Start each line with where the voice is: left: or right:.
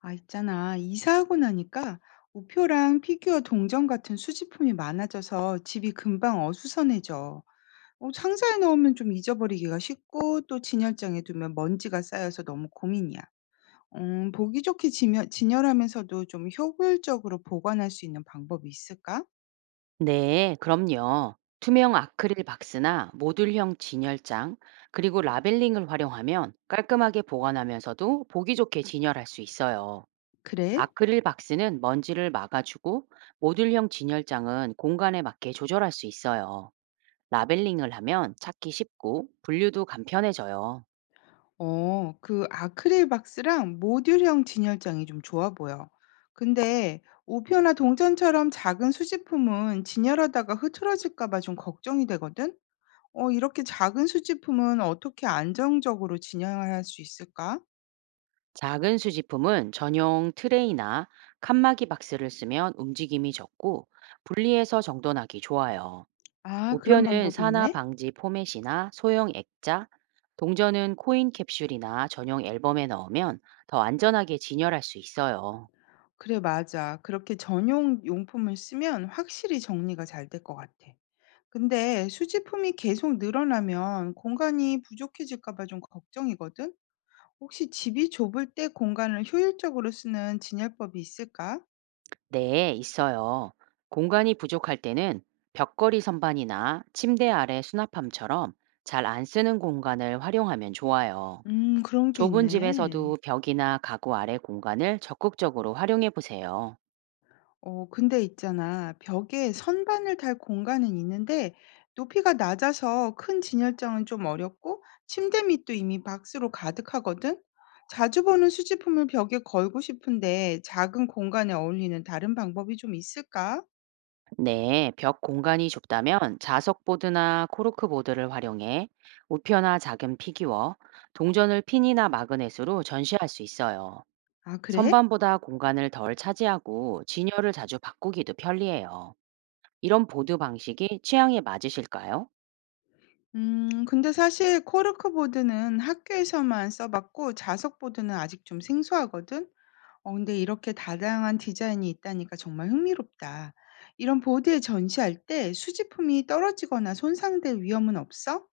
left: 아, 있잖아. 이사하고 나니까 우표랑 피규어 동전 같은 수집품이 많아져서 집이 금방 어수선해져. 상자에 넣으면 좀 잊어버리기가 쉽고 또 진열장에 두면 먼지가 쌓여서 너무 고민이야. 보기 좋게 진열하면서도 좀 효율적으로 보관할 수 있는 방법이 있을까?
right: 네, 그럼요. 투명 아크릴 박스나 모듈형 진열장, 그리고 라벨링을 활용하면 깔끔하게 보관하면서도 보기 좋게 진열할 수 있어요.
left: 그래?
right: 아크릴 박스는 먼지를 막아주고 모듈형 진열장은 공간에 맞게 조절할 수 있어요. 라벨링을 하면 찾기 쉽고 분류도 간편해져요.
left: 어, 그 아크릴 박스랑 모듈형 진열장이 좀 좋아 보여. 근데 우표나 동전처럼 작은 수집품은 진열하다가 흐트러질까 봐 좀 걱정이 되거든. 이렇게 작은 수집품은 어떻게 안정적으로 진열할 수 있을까?
right: 작은 수집품은 전용 트레이나 칸막이 박스를 쓰면 움직임이 적고 분리해서 정돈하기 좋아요.
left: 아, 그런
right: 우표는
left: 방법이
right: 산화
left: 있네?
right: 방지 포맷이나 소형 액자, 동전은 코인 캡슐이나 전용 앨범에 넣으면 더 안전하게 진열할 수 있어요.
left: 그래, 맞아. 그렇게 전용 용품을 쓰면 확실히 정리가 잘 될 것 같아. 근데 수집품이 계속 늘어나면 공간이 부족해질까 봐 좀 걱정이거든. 혹시 집이 좁을 때 공간을 효율적으로 쓰는 진열법이 있을까?
right: 네, 있어요. 공간이 부족할 때는 벽걸이 선반이나 침대 아래 수납함처럼 잘 안 쓰는 공간을 활용하면 좋아요.
left: 그런 게
right: 좁은
left: 있네.
right: 집에서도 벽이나 가구 아래 공간을 적극적으로 활용해 보세요.
left: 어, 근데 있잖아. 벽에 선반을 달 공간은 있는데 높이가 낮아서 큰 진열장은 좀 어렵고 침대 밑도 이미 박스로 가득하거든? 자주 보는 수집품을 벽에 걸고 싶은데 작은 공간에 어울리는 다른 방법이 좀 있을까?
right: 네, 벽 공간이 좁다면 자석보드나 코르크보드를 활용해 우표나 작은 피규어, 동전을 핀이나 마그넷으로 전시할 수 있어요.
left: 아, 그래?
right: 선반보다 공간을 덜 차지하고 진열을 자주 바꾸기도 편리해요. 이런 보드 방식이 취향에 맞으실까요?
left: 근데 사실 코르크보드는 학교에서만 써봤고 자석보드는 아직 좀 생소하거든? 어 근데 이렇게 다양한 디자인이 있다니까 정말 흥미롭다. 이런 보드에 전시할 때 수집품이 떨어지거나 손상될 위험은 없어?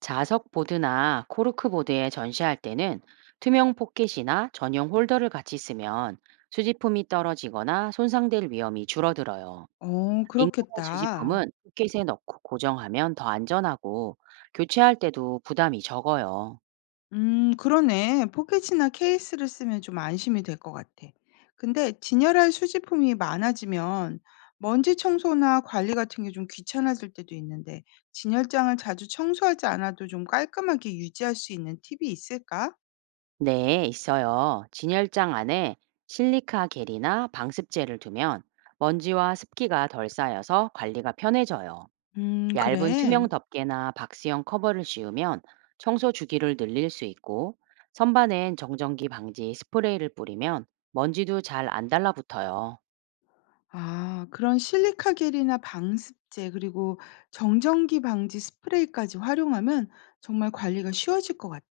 right: 자석보드나 코르크보드에 전시할 때는 투명 포켓이나 전용 홀더를 같이 쓰면 수집품이 떨어지거나 손상될 위험이 줄어들어요.
left: 어,
right: 민감한
left: 그렇겠다.
right: 수지품은 붓깃에 넣고 고정하면 더 안전하고 교체할 때도 부담이 적어요.
left: 그러네. 포켓이나 케이스를 쓰면 좀 안심이 될 것 같아. 근데 진열할 수집품이 많아지면 먼지 청소나 관리 같은 게 좀 귀찮아질 때도 있는데 진열장을 자주 청소하지 않아도 좀 깔끔하게 유지할 수 있는 팁이 있을까?
right: 네, 있어요. 진열장 안에 실리카 겔이나 방습제를 두면 먼지와 습기가 덜 쌓여서 관리가 편해져요. 얇은
left: 그래.
right: 투명 덮개나 박스형 커버를 씌우면 청소 주기를 늘릴 수 있고 선반엔 정전기 방지 스프레이를 뿌리면 먼지도 잘 안 달라붙어요.
left: 아 그런 실리카 겔이나 방습제 그리고 정전기 방지 스프레이까지 활용하면 정말 관리가 쉬워질 것 같아.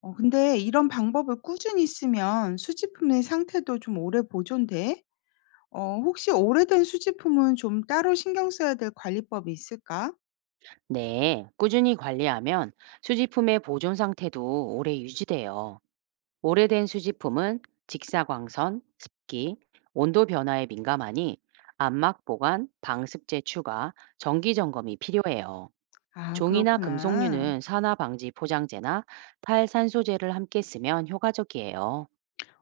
left: 어 근데 이런 방법을 꾸준히 쓰면 수집품의 상태도 좀 오래 보존돼? 어 혹시 오래된 수집품은 좀 따로 신경 써야 될 관리법이 있을까?
right: 네, 꾸준히 관리하면 수지품의 보존 상태도 오래 유지돼요. 오래된 수지품은 직사광선, 습기, 온도 변화에 민감하니 암막 보관, 방습제 추가, 정기 점검이 필요해요.
left: 아
right: 종이나
left: 그렇구나.
right: 금속류는 산화 방지 포장재나 탈산소제를 함께 쓰면 효과적이에요.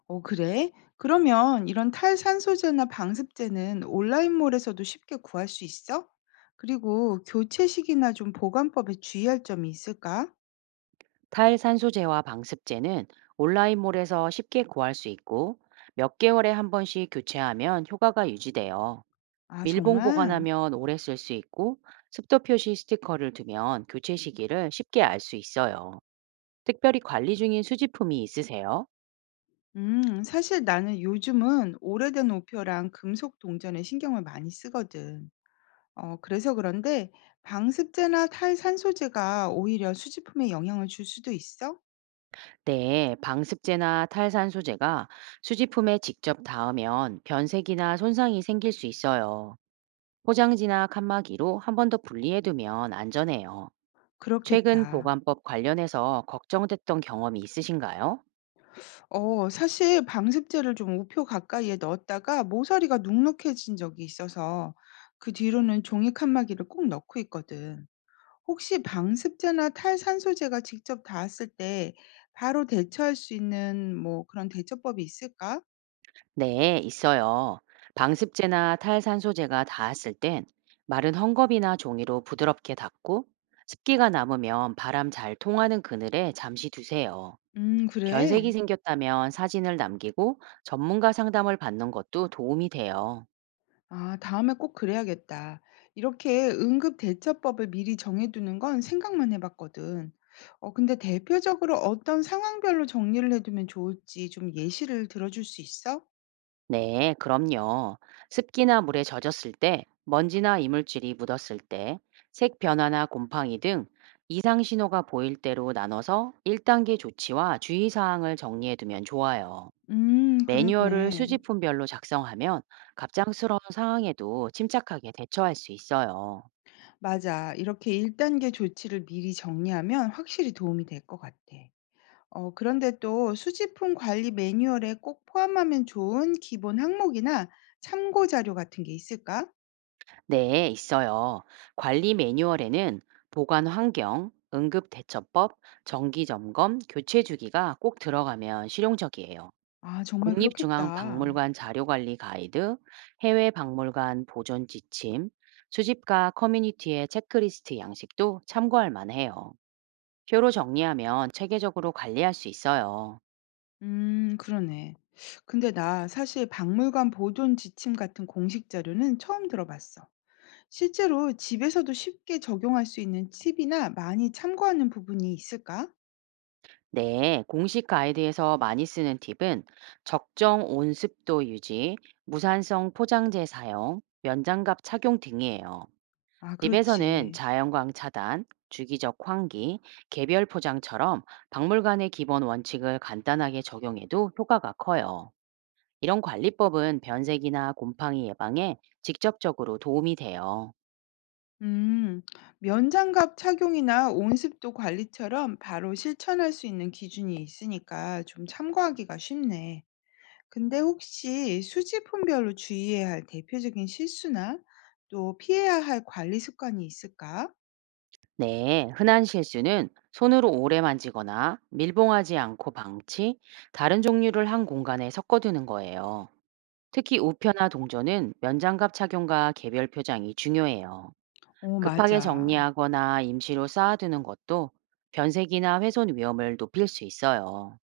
left: 어, 그래? 그러면 이런 탈산소제나 방습제는 온라인몰에서도 쉽게 구할 수 있어? 그리고 교체식이나 좀 보관법에 주의할 점이 있을까?
right: 탈산소제와 방습제는 온라인몰에서 쉽게 구할 수 있고 몇 개월에 한 번씩 교체하면 효과가 유지돼요.
left: 아,
right: 밀봉
left: 정말?
right: 보관하면 오래 쓸 수 있고 습도 표시 스티커를 두면 교체 시기를 쉽게 알 수 있어요. 특별히 관리 중인 수지품이 있으세요?
left: 사실 나는 요즘은 오래된 우표랑 금속 동전에 신경을 많이 쓰거든. 어, 그래서 그런데 방습제나 탈산소제가 오히려 수지품에 영향을 줄 수도 있어?
right: 네, 방습제나 탈산 소재가 수지품에 직접 닿으면 변색이나 손상이 생길 수 있어요. 포장지나 칸막이로 한 번 더 분리해두면 안전해요. 최근
left: 그렇겠다.
right: 보관법 관련해서 걱정됐던 경험이 있으신가요?
left: 어 사실 방습제를 좀 우표 가까이에 넣었다가 모서리가 눅눅해진 적이 있어서 그 뒤로는 종이 칸막이를 꼭 넣고 있거든. 혹시 방습제나 탈산소제가 직접 닿았을 때 바로 대처할 수 있는 뭐 그런 대처법이 있을까?
right: 네, 있어요. 방습제나 탈산소제가 닿았을 땐 마른 헝겊이나 종이로 부드럽게 닦고 습기가 남으면 바람 잘 통하는 그늘에 잠시 두세요. 변색이
left: 그래.
right: 생겼다면 사진을 남기고 전문가 상담을 받는 것도 도움이 돼요.
left: 아, 다음에 꼭 그래야겠다. 이렇게 응급 대처법을 미리 정해두는 건 생각만 해봤거든. 어, 근데 대표적으로 어떤 상황별로 정리를 해두면 좋을지 좀 예시를 들어줄 수 있어?
right: 네, 그럼요. 습기나 물에 젖었을 때, 먼지나 이물질이 묻었을 때, 색 변화나 곰팡이 등 이상 신호가 보일 대로 나눠서 1단계 조치와 주의사항을 정리해두면 좋아요. 매뉴얼을
left: 그러네.
right: 수집품별로 작성하면 갑작스러운 상황에도 침착하게 대처할 수 있어요.
left: 맞아. 이렇게 1단계 단계 조치를 미리 정리하면 확실히 도움이 될 것 같아. 어 그런데 또 수집품 관리 매뉴얼에 꼭 포함하면 좋은 기본 항목이나 참고 자료 같은 게 있을까?
right: 네, 있어요. 관리 매뉴얼에는 보관 환경, 응급 대처법, 정기 점검, 교체 주기가 꼭 들어가면 실용적이에요.
left: 아 정말 그렇겠다.
right: 국립중앙박물관 자료관리 가이드, 해외 박물관 보존 지침, 수집가 커뮤니티의 체크리스트 양식도 참고할 만해요. 표로 정리하면 체계적으로 관리할 수 있어요.
left: 그러네. 근데 나 사실 박물관 보존 지침 같은 공식 자료는 처음 들어봤어. 실제로 집에서도 쉽게 적용할 수 있는 팁이나 많이 참고하는 부분이 있을까?
right: 네, 공식 가이드에서 많이 쓰는 팁은 적정 온습도 유지, 무산성 포장재 사용, 면장갑 착용 등이에요.
left: 아
right: 집에서는
left: 그렇지.
right: 자연광 차단, 주기적 환기, 개별 포장처럼 박물관의 기본 원칙을 간단하게 적용해도 효과가 커요. 이런 관리법은 변색이나 곰팡이 예방에 직접적으로 도움이 돼요.
left: 음, 면장갑 착용이나 온습도 관리처럼 바로 실천할 수 있는 기준이 있으니까 좀 참고하기가 쉽네. 근데 혹시 수지품별로 주의해야 할 대표적인 실수나 또 피해야 할 관리 습관이 있을까?
right: 네, 흔한 실수는 손으로 오래 만지거나 밀봉하지 않고 방치, 다른 종류를 한 공간에 섞어두는 거예요. 특히 우표나 동전은 면장갑 착용과 개별 표장이 중요해요.
left: 어,
right: 급하게
left: 맞아.
right: 정리하거나 임시로 쌓아두는 것도 변색이나 훼손 위험을 높일 수 있어요.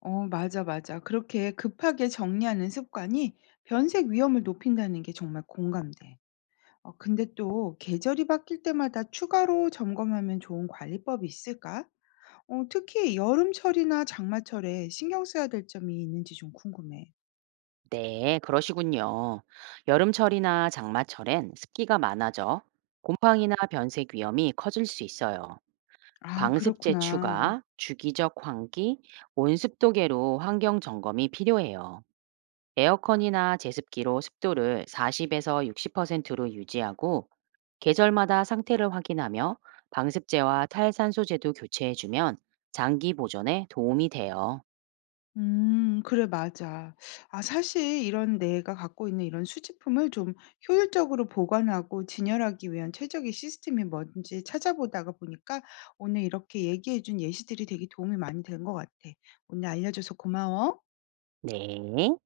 left: 어, 맞아, 맞아. 그렇게 급하게 정리하는 습관이 변색 위험을 높인다는 게 정말 공감돼. 어, 근데 또 계절이 바뀔 때마다 추가로 점검하면 좋은 관리법이 있을까? 어 특히 여름철이나 장마철에 신경 써야 될 점이 있는지 좀 궁금해.
right: 네, 그러시군요. 여름철이나 장마철엔 습기가 많아져 곰팡이나 변색 위험이 커질 수 있어요.
left: 아
right: 방습제
left: 그렇구나.
right: 추가, 주기적 환기, 온습도계로 환경 점검이 필요해요. 에어컨이나 제습기로 습도를 40에서 60%로 유지하고 계절마다 상태를 확인하며 방습제와 탈산소제도 교체해주면 장기 보존에 도움이 돼요.
left: 그래 맞아. 아 사실 이런 내가 갖고 있는 이런 수집품을 좀 효율적으로 보관하고 진열하기 위한 최적의 시스템이 뭔지 찾아보다가 보니까 오늘 이렇게 얘기해 준 예시들이 되게 도움이 많이 된 것 같아. 오늘 알려줘서 고마워.
right: 네.